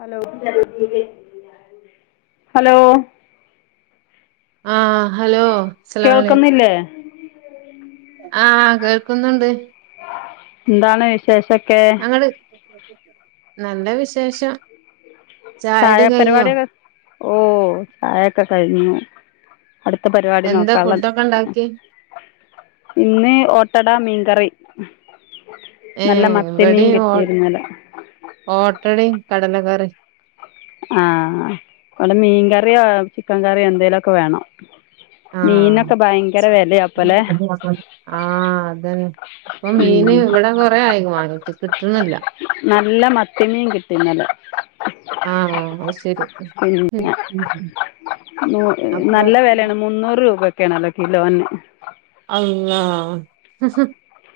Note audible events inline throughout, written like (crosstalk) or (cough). Hello hello ആ hello അസ്സലാമു അലൈക്കും കേൾക്കുന്നില്ലേ ആ കേൾക്കുന്നുണ്ട് എന്താണ് വിശേഷ ങ്ങൾ നല്ല വിശേഷം ചായുടി കഴിഞ്ഞോ ചായപരിപാടിയൊക്കെ ഓ ചായ ഒക്കെ കഴിഞ്ഞു അടുത്ത പരിപാടി എന്താ നോക്കാനുള്ള ഫുഡൊക്കെ ഉണ്ടാക്കി ഇന്ന് ഒ ടാട മീൻ കറി ആഹ് ഇവിടെ ഓ കിട്ടിയിരുന്നലെ ഓട്ടടയും കടലക്കറി ആഹ് ഇവിടെ മീൻ കറിയോ ചിക്കൻ കറിയോ എന്തേങ്കലുമൊക്കെ വേണം ആഹ് മീനൊക്കെ ഭയങ്കര വിലയാപ്പല്ലേ ആഹ് അതന്നെ ഇപ്പൊ മീന് ഉം ഇവിടെ കൊറെ ആയി വാങ്ങിച്ചിട്ട് നല്ല മത്തിമീൻ കിട്ടി ഇന്നലെ ആഹ് അത് ശരി (unintelligible) പിന്ന ഉം. അപ്പൊ നല്ല വെലയാണ് മുന്നൂറ് രൂപ ക്കേണ് കിലോന്ന് അള്ളാ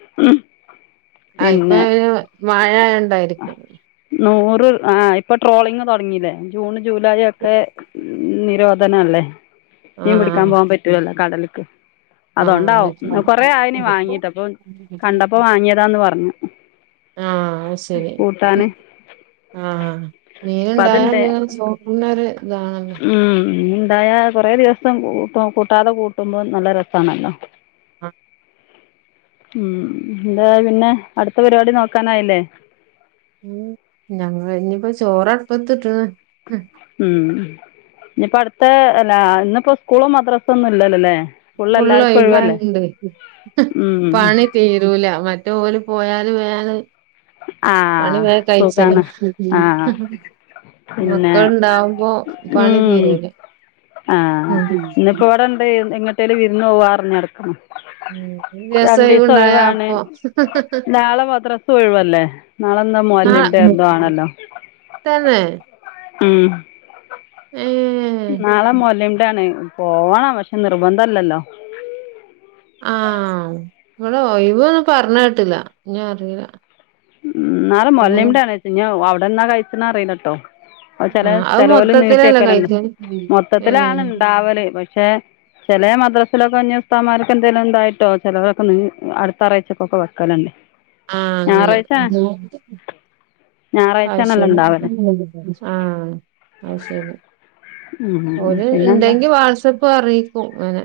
(unintelligible) (unintelligible) ആഹ് ഇപ്പൊ പിന്നെ ഇവിടെ മഴ ആയോണ്ടായിരിക്കും നൂറ് ആ ഇപ്പൊ ട്രോളിങ്ങ് തുടങ്ങില്ലേ ജൂൺ ജൂലൈ ഒക്കെ നിരോ ധനം അല്ലെ മീൻ ആഹ് പിടിക്കാൻ പോവാൻ പറ്റുല്ലാ കടലിൽ ക്കെ ആഹ് അതൊണ്ടാവും കൊറേ ആഹ് ആയനി വാങ്ങീട്ട് അപ്പൊ അത് കണ്ടപ്പോ വാങ്ങിയതാന്ന് പറഞ്ഞു (unintelligible) ശരി കൂട്ടാന് ആഹ് അപ്പൊ മീന്ണ്ടായാ അതുണ്ട് പിന്നൊരു (unintelligible) ഉം ഉം എന്തായാ കുറെേ ദിവസം കൂട്ടാതെ കൂട്ടുമ്പോം നല്ല രസാണല്ലോ ആഹ് ഉം എന്താ പിന്നെ അടുത്ത പരിപാടി നോക്കാനായില്ലേ ഉം ഞങ്ങ ഇനിപ്പോ ചോറടുപ്പത്തി ഇട്ട്ണ് ഉം ഇനിയിപ്പോ അടുത്ത അല്ലാ ഇന്നിപ്പോ സ്കൂളോ മദ്രാസോ ഒന്നും ഇല്ലല്ലോല്ലേ ഉള്ളൊയ്വായോണ്ട് ഉം പണി തീരൂല മറ്റേ ഓല് പോയാല് വേങ്ങട്ട് ആഹ് സുഖാണ് ആഹ് പിന്നെ മക്കളുണ്ടാവുമ്പോ പണി ഉം തീരൂല ആഹ് ഉം ഇന്നപ്പോ ഇവിടെണ്ട് ട്ടേലും വിരുന്ന് പോവാ ർഞ്ഞടുക്ക്ണ് ദിവസൊഴിവ്ണ്ടായ അപ്പൊ നാളെന്താ മുഅല്ലിം ഡേ ആഹ് എന്തോ ആണല്ലോ തന്നെ ഉം ഏഹ് നാളെ മുഅല്ലിം ഡേ ആണ് പോവണം പക്ഷെ നിർബന്ധല്ലല്ലോ ആഹ് ഇവിടെ ഒഴിവൊന്നും പറഞ്ഞ് കേട്ടില്ല ഞ്ഞ്റിയില്ല ഉ നാല മിമടാണച്ചവി അ എന്നാ കഴിച്ച അറിയുന്നട്ടോ അപ്പ ചെല ആഹ് അത് ചേലോൽ മൊത്തത്തിലല്ലേ നീട്ടിയക്കെലുണ്ട് കഴിക്കല് മൊത്തത്തില ഏഹ് ആണ് ണ്ടാവല്ല് പക്ഷെ ചില മദ്രാസിലൊക്കെ ഉസ്താദ്മാർക് എന്തെങ്കിലും ഉണ്ടായിട്ടോ ചിലരൊക്കെ അടുത്ത ആറാഴ്ചക്കൊക്കെ വെക്കലുണ്ട് ആഹ അങ്ങനെ ഞായറാഴ്ച ആ ശ ഞായറാഴ്ചയാണല്ലോ ഉണ്ടാവൽ ആഹ ആ ശരി ഓര് പിന്നെന്താ ഉണ്ടെങ്കി വാട്സആപ്പ് ക്കും അങ്ങനെ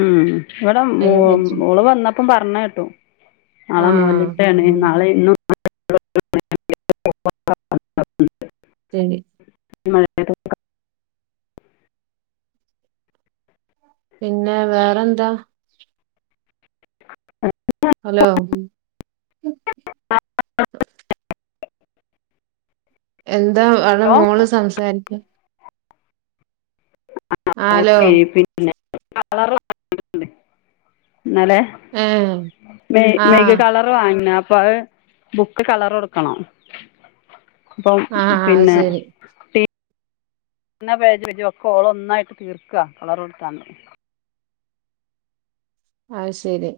ആഹ ഇവിടെ മ അയിനെ പറ്റി മോള് വന്നപ്പം പറഞ്ഞ കേട്ടോ നാളെ ആഹ് മോലിട്ടാണ് നാളെ ഇന്നും ശരി പിന്നെ വേറെന്താ അ ഹലോ എന്താ അവിടെ മോള് സംസാരിരിക്ക ആഹ് ആ ഹലോ പിന്നെ കള എന്നാലേ ഏഹ് മ മെയക്ക് ആഹ് കളർ വാങ്ങന അപ്പൊ ബുക്ക് കളർ കൊടുക്കണംോ അപ്പം ആഹ് അത് പിന്നെ ശരി എന്നന്ന പേജ് വജ വക്ക ഓള ഒന്നായിട്ട് തീർക്കുക കളർ കൊടുത്താണ്ട് അ ശരി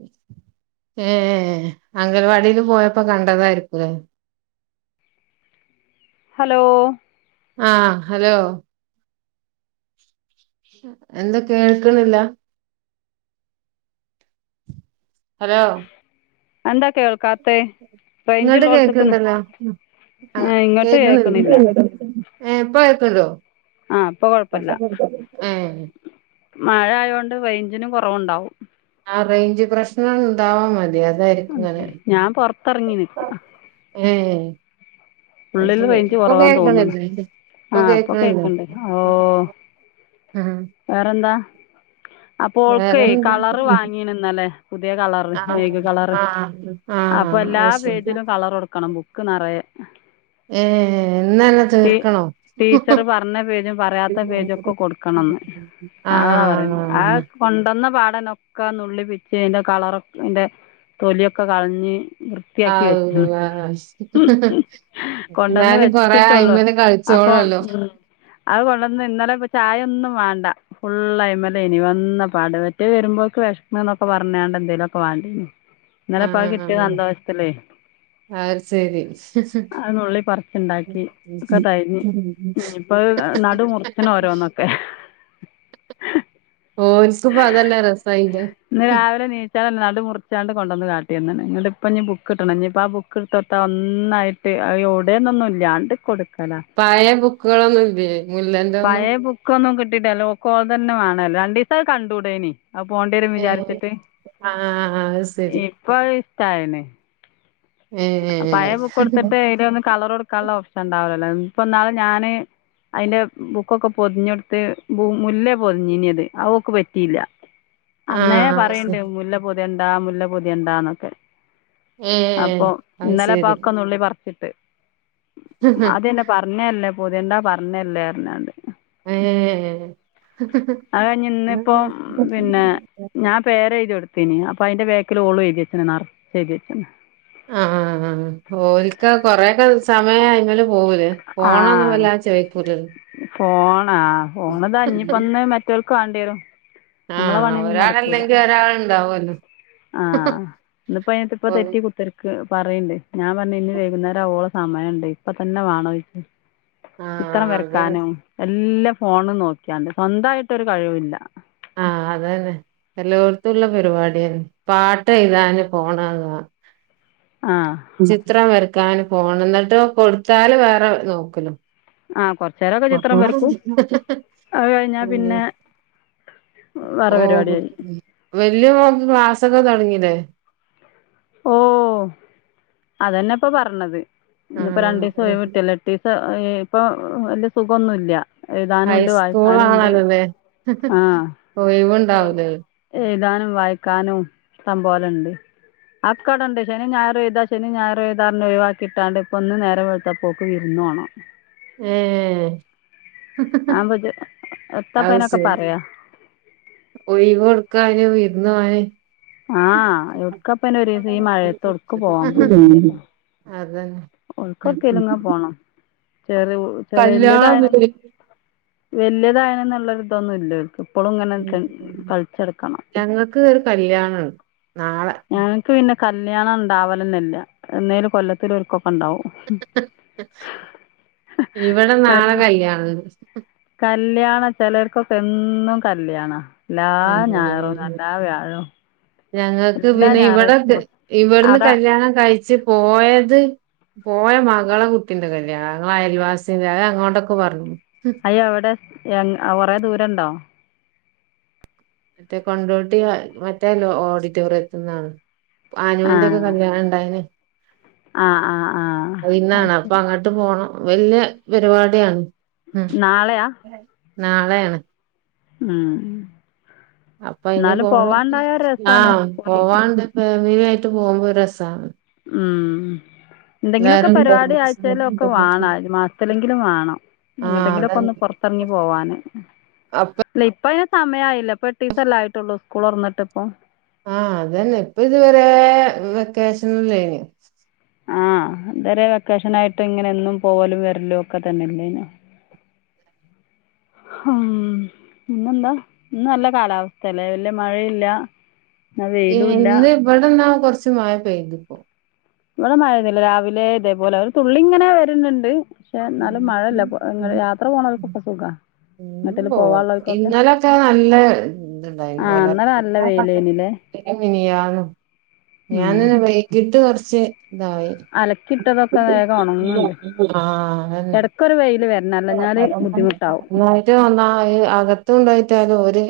ഏർ അംഗൽവാടിൽ പോയപ്പോ കണ്ടതായിരിക്കൂലേ ഹലോ ആഹ ഹലോ എന്താ കേൾക്കണില്ല ഹലോ എന്താ കേൾ- ഇങ്ങോട്ട് കേക്കണ്ടല്ലോ ഏഹ് ഇങ്ങോട്ട് കേൾക്കണില്ല കേക്കണില്ലേ ഇപ്പ കേക്കണ്ടോ ആ ഇപ്പൊ കൊഴപ്പല്ല എ മഴ ആയതോണ്ട് റെയ്ഞ്ചിനും കുറവുണ്ടാവും ആ റേഞ്ച് പ്രശ്നങ്ങനമുണ്ടാവമതി അ- ഉ ഞാൻ പൊറത്തിറങ്ങി നിക്ക ഏ അത് ഉള്ളില് ശരി റെയ്ഞ്ച് ഇപ്പൊ കുറവാന്ന് തോന്നണ് കേൾക്കണില്ലേ ഇപ്പൊ ആഹ് അപ്പൊ കേൾക്കണില്ലേ കേക്കണ്ട് ഓ ആഹ് വേറെന്താ അപ്പൊ ഓൾക്കേ വേറെന്താ കളർ വാങ്ങീണന്നലെ പുതിയ കളറ് ആഹ് മേഗ കളർ ആഹ് അപ്പൊ ആഹ് എല്ലാ അത് ശരി പേജിലും കളർ കൊടുക്കണം ബുക്ക് നിറയെ എ എ ഏ ഇന്നന്നെ തീർക്കണോ ടീച്ചർ പറഞ്ഞ പേജും പറയാത്ത പേജും ഒക്കെ കൊടുക്കണംന്ന് അതാണോ പറയേ ആ ആഹ് കൊണ്ടന്ന പാടനൊക്കെ നു- നുള്ളിപ്പിച്ചി അതിന്റെ കളർ അന്റെ തൊലിയൊക്കെ കളഞ്ഞ് ആ വൃത്തിയാക്കി വെച്ചു കൊണ്ടുവന്ന് ഞാനും കു- മമ്മ അയി വെച്ചിട്ടുള്ളൂ മേലെ അപ്പോൾ കളിച്ചോളല്ലോ അത് കൊണ്ടന്ന് ഇന്നലെ ഇപ്പ ചായ ഒന്നും വേണ്ട ഫുള്ള് അയി മേലെ ആയിന് ഇനി വന്ന പാടേ മറ്റേ വരുമ്പോഴേക്ക് വിഷക്കണ് എന്നൊക്കെ പറഞ്ഞണ്ട് എന്തേലുമൊക്കെ വേണ്ടി ഇന്നലെപ്പ അത് കിട്ടിയ ആഹ് സന്തോഷത്തിേലേ അത് ശരി അത് നുള്ളി പറച്ചുണ്ടാ ഒക്കെകഴിഞ്ഞ് ഇപ്പൊ നടു മുറിച്ചണ് ഓരോന്നൊക്കെ ഓർക്ക് ഇപ്പ അതല്ലേ രസായില്ലേ ഇന്ന് രാവിലെ എണീച്ചാൽ നടു മുറിച്ചാണ്ട് കൊണ്ടുവന്ന് കാട്ടി എന്ന് എന്നിട്ട് ഇപ്പം നി ബുക്ക്കിട്ടണം ഇനി ഇപ്പോം ആ ബുക്ക് എടുത്തൊടുത്ത ഒന്നായിട്ട് ഇവിടെയന്നൊന്നും ഇല്ലാണ്ട് കൊടു പഴയ ബുക്കുകളൊന്നും ഇല്ലേ മുല്ലന്റെ ഒന്നും (unintelligible) ഓക്ക് ഓളത് തന്നെ വേണല്ലോ രണ്ടി (unintelligible) കണ്ടുടേനി ആ പോണ്ടി വരും ഏഹ് വിചാരിച്ചിട്ട് ആഹ് അത് ശരി ഇപ്പൊ (unintelligible) താഴെന്നെ പഴയ ഏഹ് ബുക്ക്‌ കൊടുത്തിട്ട് അതില് ഒന്നും കളർ കൊടുക്കാനുള്ള ഓപ്ഷൻ ഉണ്ടാവൂലല്ലോ ഇപ്പൊ ഇന്നാള് ഞാന് അതിന്റെ ബുക്കൊക്കെ പൊതിഞ്ഞെടുത്ത് മു മുല്ലേ പൊതിഞ്ഞീനത് അവക്ക് പറ്റിയില്ല അന്നേ ആഹ് അത് പറയണ്ട് ശരി മുല്ലപൊ തിയണ്ടാ മുല്ല പൊതിയണ്ടാന്നൊക്കെ എ എ ഇന്നലെപ്പ അതൊക്കെ നുള്ളി പറ ഇട്ട് അതെന്നെ പറഞ്ഞയല്ലേ പൊതിയണ്ടാ പറഞ്ഞല്ലോ ഇരഞ്ഞാണ്ട് ഏഹ് അത് കയിഞ്ഞ് ഇന്നിപ്പോ പിന്നെ ഞാൻ പേര് എഴുതി എടു പിന്നെ അപ്പൊ അയ്ന്റെ ബേക്ക്ൽ ഓളും എഴുതി വെച്ചനു നെറച്ചു എഴുതി വെച്ചിന് ആഹ് ഓൽക് കൊറെയൊക്കെ സമയായാലും പൂവൂല ആ ഫോണൊന്നും വല്ലാതെ ചോയ്ക്കുല ഫോൺ ആഹ് ഫോൺ ഇതാ ഇനിപ്പോ ഇന്ന് മറ്റോൽക്ക് വേണ്ടി വരും അമ്മളെ ആഹ് പണിയൊന്നും നടക്കൂല ഒരാളല്ലെങ്കി ഒരാള്ണ്ടാവല്ലോ ആഹ് ഇന്നിപ്പോ അയ്ന് ഓല് തെറ്റി കുത്തിരക്ക്‌ പറയ്ണ്ട് ഞാൻ പറഞ്ഞ് നീ വൈകുന്നേരം ആവോള സമയണ്ട് ഇപ്പത്തന്നെ വാണോ ഒരിക്ക് ത്രം ആഹ് അതന്നെ വരക്കാനും എല്ല ഫോൺ നോക്കിയാണ്ട് സ്വന്തായിട്ട് ഒരു കഴിവുല്ല ആഹ് അതന്നെ എല്ലോട്ത്തുള്ള പരിപാടിയന്നെ പാട്ട് എയ്താന് ഫോണാങ്ങ ആ ചിത്രം വര (unintelligible) ക്കൻ ഫോൺ ന്നിട്ടോ കൊടുത്താല് വേറെ നോക്കലും (inaudible) ചിത്രം വരയ്ക്കും അത് കഴിഞ്ഞാൽ പിന്നെ വേറെ ഓ പരിപാടിയായി (inaudible) സൊക്കെ തൊടങ്ങീലെ ഓ അതന്നെപ്പൊ പറഞ്ഞത് ഇന്നിപ്പൊ ആഹ് രണ്ടീസം ഒയിവ് കിട്ട്യല്ലോ എട്ടീസം ഇപ്പൊ വല്യ സുഗൊന്നുല്ല ഹൈസ്കൂൾ ആണല്ലോെലെ ആ ഒയിവ്ണ്ടാവൂലേ എയ്താനും വായിക്കാനും ഇഷ്ടംപോലെണ്ട് അകൗടെണ്ട് ശനി ഞായറു എയ്താ ശനി ഞായറു എയ്ത പറഞ്ഞ് ഒഴിവാക്കിട്ടാണ്ട് ഇപ്പൊ ന്ന് നേരം വെള്ത്തപ്പോക്ക് വിരുന്നോണം ഏഹ് ആവുമ്പോ ഇജ്ജ് എത്താപ്പ അത് അയിനൊക്കെ സെരി പറയാ ഒയിവ് കൊടുക്കാനും (inaudible) ആഹ് എവ്ടുക്കപ്പല്ലീ ഒരീസം ഈ മഴയത്ത് യെവ്ട്ക്കും പോവാൻ പോവാന് പൂതില്ലല്ലോ അതന്നെ ഉം (unintelligible) പോണം കല്യാണം ചെറിയ ഒന്നുമില്ല. (unintelligible) (unintelligible) ഞങ്ങക്ക് ഒര് കല്യാണം (inaudible) കല്യാണം ണ്ടാവലെന്നെല്ല എന്നേലും കൊല്ലത്തിലൊക്കെ (inaudible) ഇവടെ നാളെ കല്യാണണ്ട്. കല്ല്യാണ ചിലർക്കൊക്കെ എന്നും കല്യാണ എല്ലാ ആ ഞങ്ങക്ക് ഞായറും പിന്നെ എല്ലാ വ്യാഴവും ഞങ്ങക്ക് എല്ലാ പിന്നെ ഇവടെ ഞായറാഴ്ച ഇവ്ട്ന്ന് അവിടെ കല്യാണം കഴിച്ച് പോയത് പോയ മകളെ കുട്ടീന്റെ കല്യാണം ഞങ്ങളെ അയൽവാസിന്റെ അത് അങ്ങളോടൊക്കെ പറഞ്ഞുക്കുണു. അയ്യോ അവടെ എങ്ങ കൊറേ ദൂരണ്ടോ? മറ്റേ കൊണ്ടോട്ടി ഭാ മറ്റേ ഓഡിറ്റോറിയത്ത്ന്നാണ് ആനൂന്റൊക്കെ കല്യാണണ്ടായിനെ ആഹ് ആഹ് ആഹ് അത് ശരി വല്യേപരിപാടിയാണ് നാളെയാ നാളെയാണ് ഊം അപ്പൊ അയിന് പോണം ഒരു രസമാണ് ആഹ് പോയി പോവാണ്ട്പ്പ (inaudible) പോകുമ്പോര് രസമാണ് ഉം എന്തെങ്കിലൊക്കെ എല്ലാരും പരിപാടി ആയ്ചേലൊക്കെ വാണം മാസത്തിലെങ്കിലും വാണം ആഹ് എങ്ങട്ടെങ്കിലൊക്കൊന്ന് അതന്നെ പൊറത്തെറങ്ങി പോവാന് അപ്പൊ ഇല്ല ഇപ്പ അ സമയായില്ല ഇപ്പൊ ടീസല്ലയിട്ടുള്ളു സ്കൂളൊർന്ന്ട്ട് ഇപ്പൊ ആഹ് അതന്നെ ഇപ്പൊ ഇതുവരെ വെക്കേഷനല്ലേയ്നു. ആഹ് ഇതരെ വെക്കേഷനായിട്ട്ങ്ങനെന്നും പോവലും വരലും ഒക്കെ തന്നെയ്ന്നോ ഹൂം ഇന്നെന്താ ഇന്നല്ല കാലാവസ്തല്ലേ വല്ല്യേ മയീല്ല ഏ ഇന്ന് ബടന്നാ കൊറ് ച്ച് മയ പെയ്ത്പ്പോ ഇവടെ മയെന്നുല്ല രാവിലേതേപോലെ ഓരോ തുള്ളിങ്ങനെ വര്ന്ന്ണ്ട് (inaudible) പോണവർക്കൊക്കെ സുഖാ എങ്ങട്ടേലും പോവാ പോവാനുള്ളവർക്കൊക്കെ ഇന്നലൊക്കെ നല്ല ത് ണ്ടായിരുന്നു ആഹ് ഇന്നലെ ഓലർച്ച നല്ല വെയിലേനില്ലേ പിന്നെ മിനിയാന്നും ഉം മിനിയാന്ന് വൈകിട്ട് കൊറ ച്ച് തായേര്ന്നു അലക്കിയിട്ടതൊക്കെ വേഗം ഉണങ്ങുന്നുണ്ട് ആഹ് ഇടക്കൊരു വെയില് വരണം അല്ലഞ്ഞാല് ബുദ്ധിമുട്ടാവും ഒണങ്ങായിട്ട് അകത്തും ട്ടാലും ഓര്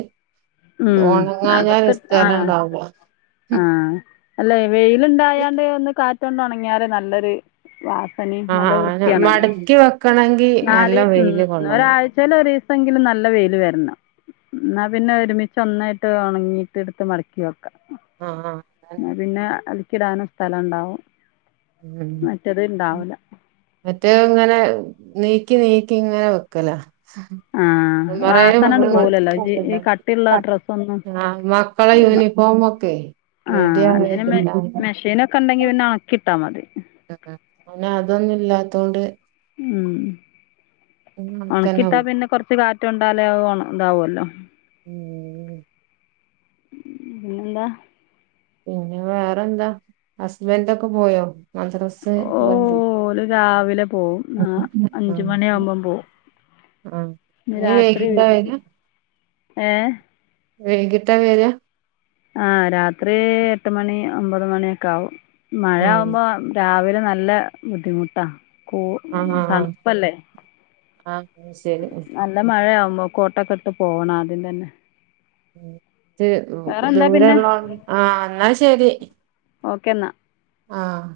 ഉം ഒണങ്ങാഞ്ഞാല് അകത്ത് സ്ഥലണ്ടാവൂല അല്ലെയ് വെയ്ല്ണ്ടായാണ്ട് ഒന്ന് കാ റ്റൊണ്ട് ഉണങ്യാല് നല്ലൊരു വ പനി നല്ല ആഹ് വൃത്യാണല്ലോ മടക്കി വെക്കണെങ്കി നല്ല നാല് ഊം വെയില് കൊള്ളണം ഒരാഴ്ചെയ്ലൊരീസ ങ്കിലും നല്ല വെയിൽ വരണം എന്ന പിന്നെ ഒരുമി ച്ചൊന്നായിട്ട് ഉണങ്ങീട്ട് ഇട്ത്ത് മടക്കിവെക്കാ ആഹ് ആഹ് അതാണ്. ന്നാ പിന്നെ അട്ക് ഇടാനുംസ്ഥലം ഉണ്ടാവും മറ്റേത് ഉണ്ടാവൂല മറ്റേത്ങ്ങെനെ നീ (unintelligible) ആഹ് വാസനങ്ങണ്ട് പോവൂലല്ലോ ഈ കട്ടിയുള്ള ഡ്രസ്സ് ഒന്നും ആഹ് മക്കളെ യൂണിഫോമൊക്കെ ആ റെഡി അല്ലെ ആവേക്കില്ല മെഷീനൊക്കെ ഉണ്ടെങ്കി പിന്നെ ഒണക്കി ഇട്ടാ മതി ഉം അനെ അതൊന്നുല്ലാത്തോണ്ട് ഉം കണക്കന്നെ ഉണക്കിട്ടാ പിന്നെ കൊറച്ച് കാറ്റുണ്ട് തലേ പോവുണ്ടവുല്ലോ ഉം പിന്നെന്താ പിന്നെ വേറെന്താ ഹസ്ബൻഡൊക്കെ പോയോ മദ്രസേ ഓ പോയിണ്ട് ഓല് രാവിലെ പോവും ആ അഞ്ച് മണിയാവുമ്പം പോവും ഇനി വൈകീട്ടായി കൈഞ്ഞാ ഏഹ് വൈകിട്ടാ വെരാ ആ രാത്രി എട്ട് മണി ഒമ്പത് മണിയൊക്കാവും മഴ ആഹ് ആവുംമ്പോ രാവിലെ നല്ല ബുദ്ധിമുട്ടാ കൂ ആഹ് ആഹ് തണുപ്പല്ലേ ആഹ് ശരി നല്ല മഴയാവും കോട്ട്ക്ക്ട്ട് പോണം ആദിന്റന്നെ ഉം പിന്നെ ദൂരുള്ള ആ എന്നാ ശെ ശെരി ഓക്കെ എന്നാ ആഹ്